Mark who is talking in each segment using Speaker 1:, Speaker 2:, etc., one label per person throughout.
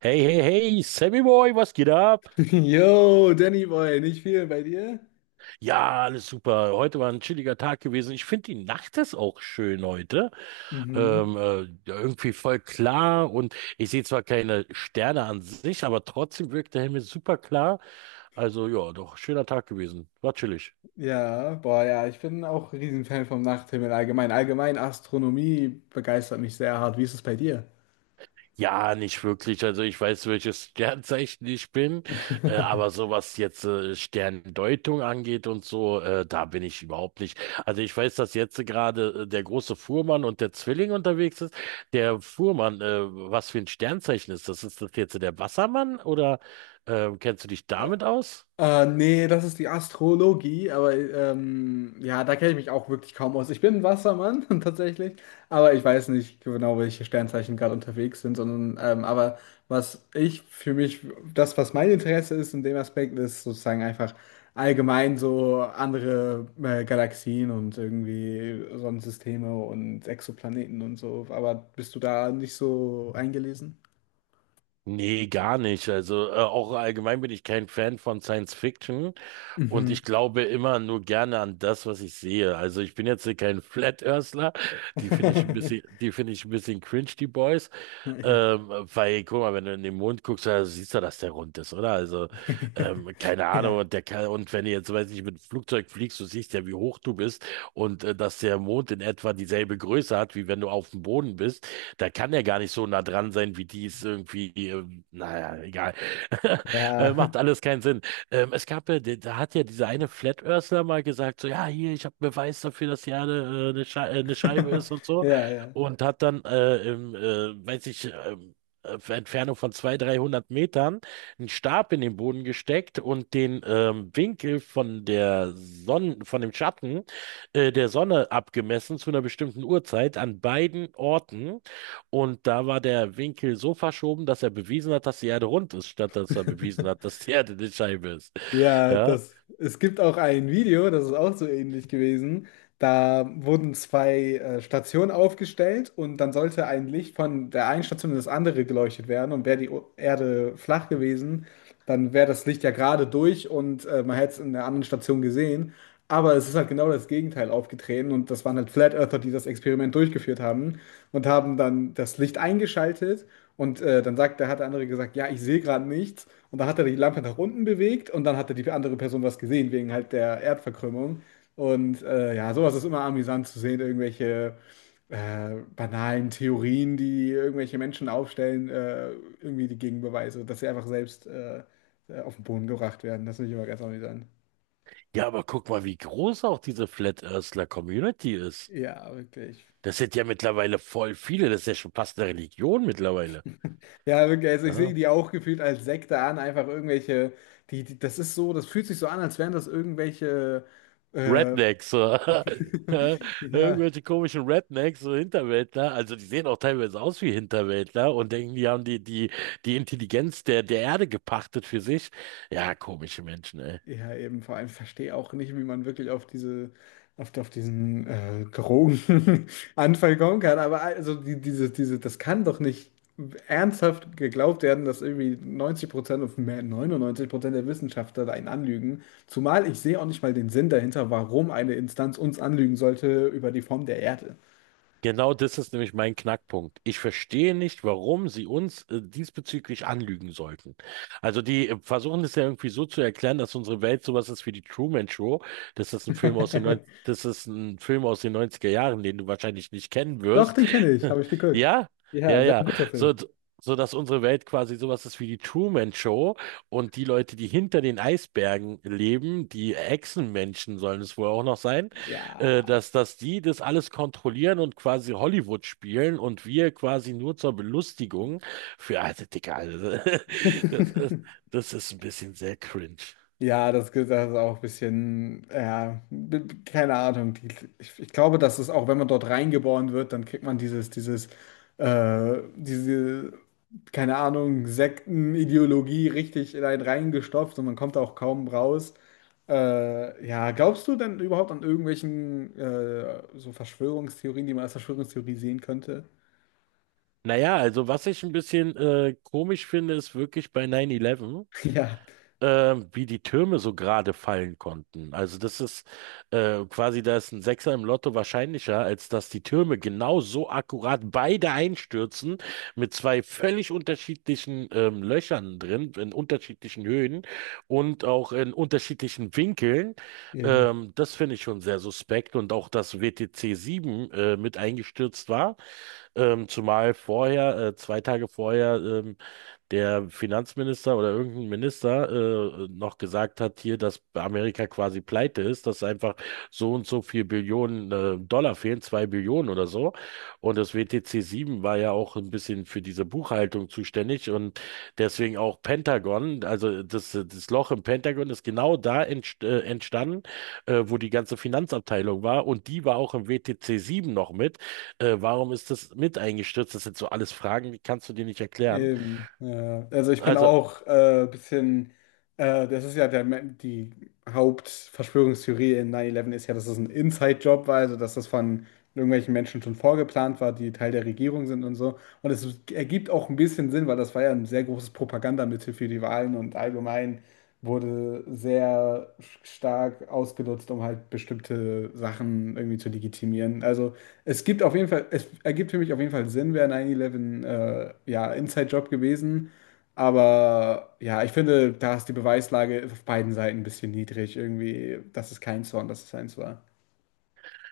Speaker 1: Hey, hey, hey, Sammy Boy, was geht ab?
Speaker 2: Yo, Danny Boy, nicht viel bei dir?
Speaker 1: Ja, alles super. Heute war ein chilliger Tag gewesen. Ich finde, die Nacht ist auch schön heute.
Speaker 2: Mhm.
Speaker 1: Ja, irgendwie voll klar und ich sehe zwar keine Sterne an sich, aber trotzdem wirkt der Himmel super klar. Also ja, doch, schöner Tag gewesen. War chillig.
Speaker 2: Ja, boah, ja, ich bin auch ein Riesenfan vom Nachthimmel allgemein. Allgemein Astronomie begeistert mich sehr hart. Wie ist es bei dir?
Speaker 1: Ja, nicht wirklich. Also ich weiß, welches Sternzeichen ich bin, aber so was jetzt Sterndeutung angeht und so, da bin ich überhaupt nicht. Also ich weiß, dass jetzt gerade der große Fuhrmann und der Zwilling unterwegs ist. Der Fuhrmann, was für ein Sternzeichen ist das? Ist das jetzt der Wassermann oder kennst du dich damit aus?
Speaker 2: Nee, das ist die Astrologie, aber ja, da kenne ich mich auch wirklich kaum aus. Ich bin ein Wassermann tatsächlich, aber ich weiß nicht genau, welche Sternzeichen gerade unterwegs sind, sondern aber was ich für mich, das, was mein Interesse ist in dem Aspekt, ist sozusagen einfach allgemein so andere Galaxien und irgendwie Sonnensysteme und Exoplaneten und so. Aber bist du da nicht so eingelesen?
Speaker 1: Nee, gar nicht. Also auch allgemein bin ich kein Fan von Science Fiction und
Speaker 2: Mhm.
Speaker 1: ich glaube immer nur gerne an das, was ich sehe. Also ich bin jetzt hier kein Flat Earthler, die finde ich ein bisschen cringe, die Boys.
Speaker 2: Ja.
Speaker 1: Ähm, weil, guck mal, wenn du in den Mond guckst, da siehst du, dass der rund ist, oder? Also, keine Ahnung,
Speaker 2: Ja.
Speaker 1: und der kann, und wenn du jetzt, weiß ich, mit dem Flugzeug fliegst, du siehst ja, wie hoch du bist und dass der Mond in etwa dieselbe Größe hat, wie wenn du auf dem Boden bist, da kann er gar nicht so nah dran sein, wie die es irgendwie, naja, egal.
Speaker 2: Ja,
Speaker 1: Macht alles keinen Sinn. Es gab ja, da hat ja dieser eine Flat Earthler mal gesagt, so, ja, hier, ich habe Beweis dafür, dass die Erde eine Scheibe ist und so.
Speaker 2: ja, ja.
Speaker 1: Und hat dann, weiß ich, auf Entfernung von 200, 300 Metern einen Stab in den Boden gesteckt und den Winkel von der Sonne, von dem Schatten der Sonne abgemessen zu einer bestimmten Uhrzeit an beiden Orten. Und da war der Winkel so verschoben, dass er bewiesen hat, dass die Erde rund ist, statt dass er bewiesen hat, dass die Erde eine Scheibe ist.
Speaker 2: Ja,
Speaker 1: Ja,
Speaker 2: das, es gibt auch ein Video, das ist auch so ähnlich gewesen. Da wurden zwei Stationen aufgestellt und dann sollte ein Licht von der einen Station in das andere geleuchtet werden. Und wäre die Erde flach gewesen, dann wäre das Licht ja gerade durch und man hätte es in der anderen Station gesehen. Aber es ist halt genau das Gegenteil aufgetreten und das waren halt Flat Earther, die das Experiment durchgeführt haben und haben dann das Licht eingeschaltet und dann sagt, da hat der andere gesagt, ja, ich sehe gerade nichts und dann hat er die Lampe nach unten bewegt und dann hatte die andere Person was gesehen wegen halt der Erdverkrümmung und ja, sowas ist immer amüsant zu sehen, irgendwelche banalen Theorien, die irgendwelche Menschen aufstellen, irgendwie die Gegenbeweise, dass sie einfach selbst auf den Boden gebracht werden. Das finde ich immer ganz amüsant.
Speaker 1: ja, aber guck mal, wie groß auch diese Flat Earthler Community ist.
Speaker 2: Ja, wirklich.
Speaker 1: Das sind ja mittlerweile voll viele. Das ist ja schon fast eine Religion mittlerweile.
Speaker 2: Ja, wirklich, also ich
Speaker 1: Ja.
Speaker 2: sehe die auch gefühlt als Sekte an, einfach irgendwelche, das ist so, das fühlt sich so an, als wären das irgendwelche, äh,
Speaker 1: Rednecks, so.
Speaker 2: ja,
Speaker 1: Irgendwelche komischen Rednecks, so Hinterwäldler. Also die sehen auch teilweise aus wie Hinterwäldler und denken, die haben die Intelligenz der Erde gepachtet für sich. Ja, komische Menschen, ey.
Speaker 2: ja, eben, vor allem verstehe auch nicht, wie man wirklich auf diese, auf diesen Drogenanfall kommen kann, aber also die, das kann doch nicht ernsthaft geglaubt werden, dass irgendwie 90% und mehr 99% der Wissenschaftler einen anlügen. Zumal ich sehe auch nicht mal den Sinn dahinter, warum eine Instanz uns anlügen sollte über die Form der Erde.
Speaker 1: Genau das ist nämlich mein Knackpunkt. Ich verstehe nicht, warum sie uns diesbezüglich anlügen sollten. Also die versuchen es ja irgendwie so zu erklären, dass unsere Welt sowas ist wie die Truman Show. Das ist ein Film aus den 90, das ist ein Film aus den 90er Jahren, den du wahrscheinlich nicht kennen
Speaker 2: Doch,
Speaker 1: wirst.
Speaker 2: den kenne ich, habe ich geguckt.
Speaker 1: Ja,
Speaker 2: Ja,
Speaker 1: ja,
Speaker 2: sehr
Speaker 1: ja.
Speaker 2: guter
Speaker 1: So,
Speaker 2: Film.
Speaker 1: so dass unsere Welt quasi sowas ist wie die Truman Show und die Leute, die hinter den Eisbergen leben, die Echsenmenschen sollen es wohl auch noch sein,
Speaker 2: Ja.
Speaker 1: dass die das alles kontrollieren und quasi Hollywood spielen und wir quasi nur zur Belustigung für, also Dicker, also, das ist, das ist ein bisschen sehr cringe.
Speaker 2: Ja, das ist auch ein bisschen, ja, keine Ahnung. Ich glaube, dass es auch, wenn man dort reingeboren wird, dann kriegt man dieses, äh, diese, keine Ahnung, Sektenideologie richtig in einen reingestopft und man kommt da auch kaum raus. Ja, glaubst du denn überhaupt an irgendwelchen so Verschwörungstheorien, die man als Verschwörungstheorie sehen könnte?
Speaker 1: Naja, also was ich ein bisschen komisch finde, ist wirklich bei 9-11.
Speaker 2: Ja.
Speaker 1: Wie die Türme so gerade fallen konnten. Also das ist quasi, da ist ein Sechser im Lotto wahrscheinlicher, als dass die Türme genau so akkurat beide einstürzen, mit zwei völlig unterschiedlichen Löchern drin, in unterschiedlichen Höhen und auch in unterschiedlichen Winkeln.
Speaker 2: Eben,
Speaker 1: Das finde ich schon sehr suspekt und auch, dass WTC 7 mit eingestürzt war, zumal vorher, zwei Tage vorher, der Finanzminister oder irgendein Minister noch gesagt hat hier, dass Amerika quasi pleite ist, dass einfach so und so viel Billionen Dollar fehlen, zwei Billionen oder so. Und das WTC 7 war ja auch ein bisschen für diese Buchhaltung zuständig und deswegen auch Pentagon, also das Loch im Pentagon ist genau da entstanden, wo die ganze Finanzabteilung war und die war auch im WTC 7 noch mit. Warum ist das mit eingestürzt? Das sind so alles Fragen, die kannst du dir nicht erklären.
Speaker 2: eben. Ja. Also ich bin
Speaker 1: Also,
Speaker 2: auch ein bisschen. Das ist ja die Hauptverschwörungstheorie in 9-11 ist ja, dass es ein Inside-Job war, also dass das von irgendwelchen Menschen schon vorgeplant war, die Teil der Regierung sind und so. Und es ergibt auch ein bisschen Sinn, weil das war ja ein sehr großes Propagandamittel für die Wahlen und allgemein wurde sehr stark ausgenutzt, um halt bestimmte Sachen irgendwie zu legitimieren. Also es gibt auf jeden Fall, es ergibt für mich auf jeden Fall Sinn, wäre 9-11 ja Inside-Job gewesen. Aber ja, ich finde, da ist die Beweislage auf beiden Seiten ein bisschen niedrig. Irgendwie, das ist kein Zorn, dass es eins war.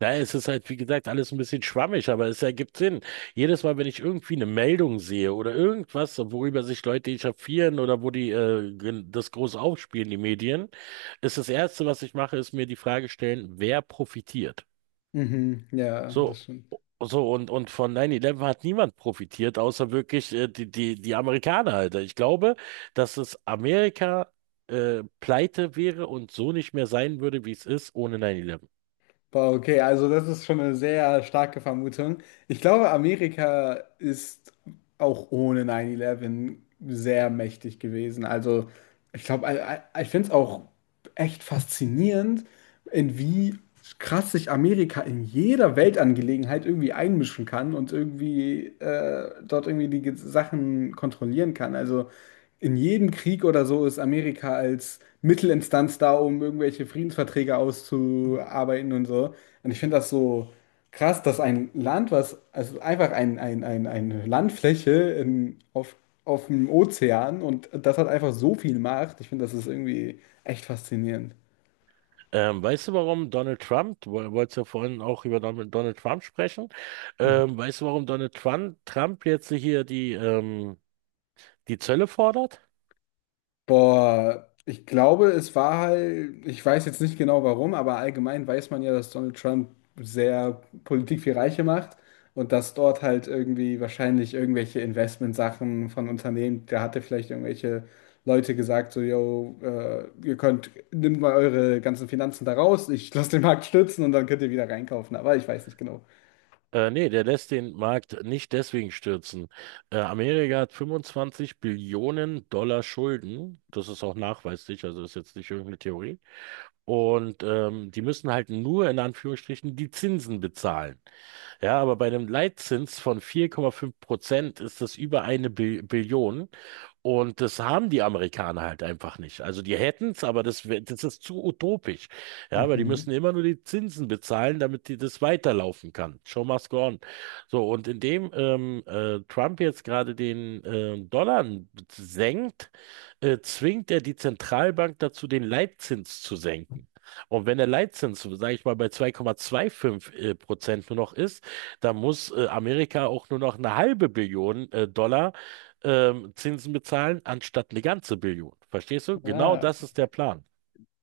Speaker 1: ja, es ist halt, wie gesagt, alles ein bisschen schwammig, aber es ergibt Sinn. Jedes Mal, wenn ich irgendwie eine Meldung sehe oder irgendwas, worüber sich Leute echauffieren oder wo die das groß aufspielen, die Medien, ist das Erste, was ich mache, ist mir die Frage stellen, wer profitiert?
Speaker 2: Mhm, ja, das
Speaker 1: So,
Speaker 2: stimmt.
Speaker 1: so, und von 9-11 hat niemand profitiert, außer wirklich die Amerikaner, Alter. Ich glaube, dass es Amerika pleite wäre und so nicht mehr sein würde, wie es ist, ohne 9-11.
Speaker 2: Boah, okay, also das ist schon eine sehr starke Vermutung. Ich glaube, Amerika ist auch ohne 9-11 sehr mächtig gewesen. Also ich glaube, ich finde es auch echt faszinierend, in wie krass sich Amerika in jeder Weltangelegenheit irgendwie einmischen kann und irgendwie dort irgendwie die Sachen kontrollieren kann. Also in jedem Krieg oder so ist Amerika als Mittelinstanz da, um irgendwelche Friedensverträge auszuarbeiten und so. Und ich finde das so. Krass, dass ein Land, was, also einfach eine Landfläche auf dem Ozean und das hat einfach so viel Macht. Ich finde, das ist irgendwie echt faszinierend.
Speaker 1: Weißt du, warum Donald Trump, wolltest ja vorhin auch über Donald Trump sprechen, weißt du, warum Trump jetzt hier die, die Zölle fordert?
Speaker 2: Boah, ich glaube, es war halt, ich weiß jetzt nicht genau warum, aber allgemein weiß man ja, dass Donald Trump sehr Politik für Reiche macht und dass dort halt irgendwie wahrscheinlich irgendwelche Investmentsachen von Unternehmen, da hatte vielleicht irgendwelche Leute gesagt, so, yo, ihr könnt, nimmt mal eure ganzen Finanzen da raus, ich lasse den Markt stürzen und dann könnt ihr wieder reinkaufen, aber ich weiß nicht genau.
Speaker 1: Nee, der lässt den Markt nicht deswegen stürzen. Amerika hat 25 Billionen Dollar Schulden. Das ist auch nachweislich, also ist jetzt nicht irgendeine Theorie. Und die müssen halt nur in Anführungsstrichen die Zinsen bezahlen. Ja, aber bei einem Leitzins von 4,5% ist das über eine Bi Billion. Und das haben die Amerikaner halt einfach nicht. Also die hätten es, aber das ist zu utopisch. Ja, aber die
Speaker 2: Mhm.
Speaker 1: müssen immer nur die Zinsen bezahlen, damit die das weiterlaufen kann. Show must go on. So, und indem Trump jetzt gerade den Dollar senkt, zwingt er die Zentralbank dazu, den Leitzins zu senken. Und wenn der Leitzins, sage ich mal, bei 2,25 Prozent nur noch ist, dann muss Amerika auch nur noch eine halbe Billion Dollar Zinsen bezahlen, anstatt eine ganze Billion. Verstehst du? Genau
Speaker 2: Ah,
Speaker 1: das ist der Plan.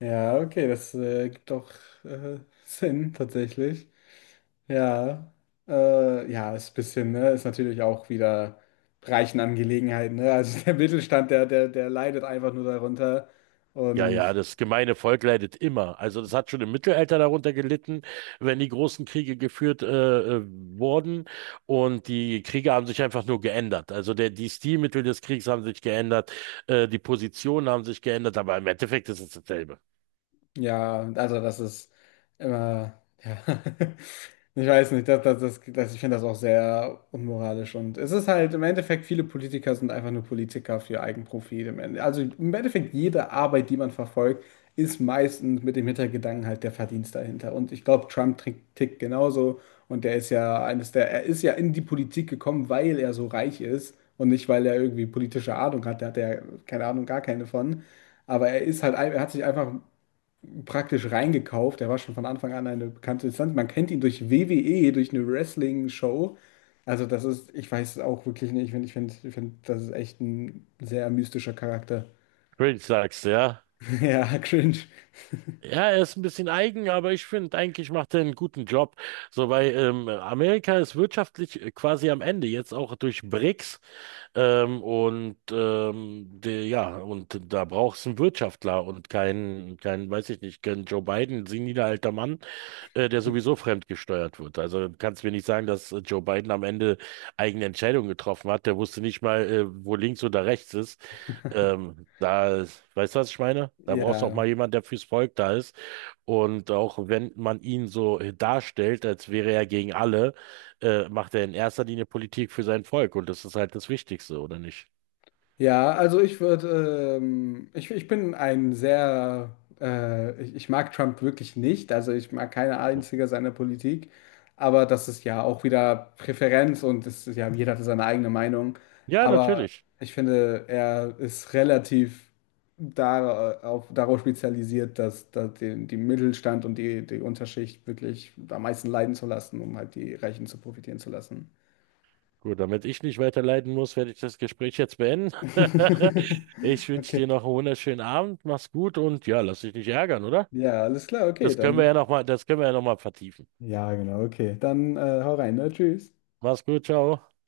Speaker 2: ja, okay, das gibt doch äh, Sinn tatsächlich. Ja, ja, ist ein bisschen, ne, ist natürlich auch wieder reichen Angelegenheiten, ne? Also der Mittelstand, der leidet einfach nur darunter.
Speaker 1: Ja,
Speaker 2: Und
Speaker 1: ja, das gemeine Volk leidet immer. Also das hat schon im Mittelalter darunter gelitten, wenn die großen Kriege geführt wurden und die Kriege haben sich einfach nur geändert. Also die Stilmittel des Kriegs haben sich geändert, die Positionen haben sich geändert, aber im Endeffekt ist es dasselbe.
Speaker 2: ja, also das ist immer, ja, ich weiß nicht, das, ich finde das auch sehr unmoralisch und es ist halt im Endeffekt, viele Politiker sind einfach nur Politiker für Eigenprofit im Ende. Also im Endeffekt, jede Arbeit, die man verfolgt, ist meistens mit dem Hintergedanken halt der Verdienst dahinter. Und ich glaube, tickt genauso und der ist ja eines der, er ist ja in die Politik gekommen, weil er so reich ist und nicht, weil er irgendwie politische Ahnung hat. Da hat er, keine Ahnung, gar keine von. Aber er ist halt, er hat sich einfach praktisch reingekauft. Er war schon von Anfang an eine bekannte Instanz. Man kennt ihn durch WWE, durch eine Wrestling-Show. Also das ist, ich weiß es auch wirklich nicht. Ich find, das ist echt ein sehr mystischer Charakter.
Speaker 1: Cringe sagst du, ja?
Speaker 2: Ja, cringe.
Speaker 1: Ja, er ist ein bisschen eigen, aber ich finde, eigentlich macht er einen guten Job. So, weil Amerika ist wirtschaftlich quasi am Ende, jetzt auch durch BRICS. Ja, und da brauchst du einen Wirtschaftler und keinen, keinen, weiß ich nicht, keinen Joe Biden, seniler alter Mann, der sowieso fremdgesteuert wird. Also du kannst mir nicht sagen, dass Joe Biden am Ende eigene Entscheidungen getroffen hat. Der wusste nicht mal, wo links oder rechts ist. Ähm, da, Weißt du, was ich meine? Da brauchst du auch
Speaker 2: Ja.
Speaker 1: mal jemand, der fürs Volk da ist und auch wenn man ihn so darstellt, als wäre er gegen alle, macht er in erster Linie Politik für sein Volk. Und das ist halt das Wichtigste, oder nicht?
Speaker 2: Ja, also ich würde, ich bin ein sehr, ich mag Trump wirklich nicht, also ich mag keine einzige seiner Politik, aber das ist ja auch wieder Präferenz und es ist ja, jeder hat seine eigene Meinung,
Speaker 1: Ja,
Speaker 2: aber
Speaker 1: natürlich.
Speaker 2: ich finde, er ist relativ da auf, darauf spezialisiert, dass den, die Mittelstand und die Unterschicht wirklich am meisten leiden zu lassen, um halt die Reichen zu profitieren zu lassen.
Speaker 1: Gut, damit ich nicht weiter leiden muss, werde ich das Gespräch jetzt beenden. Ich wünsche
Speaker 2: Okay.
Speaker 1: dir noch einen wunderschönen Abend. Mach's gut und ja, lass dich nicht ärgern, oder?
Speaker 2: Ja, alles klar, okay, dann.
Speaker 1: Das können wir ja noch mal vertiefen.
Speaker 2: Ja, genau, okay. Dann hau rein, ne? Tschüss.
Speaker 1: Mach's gut, ciao.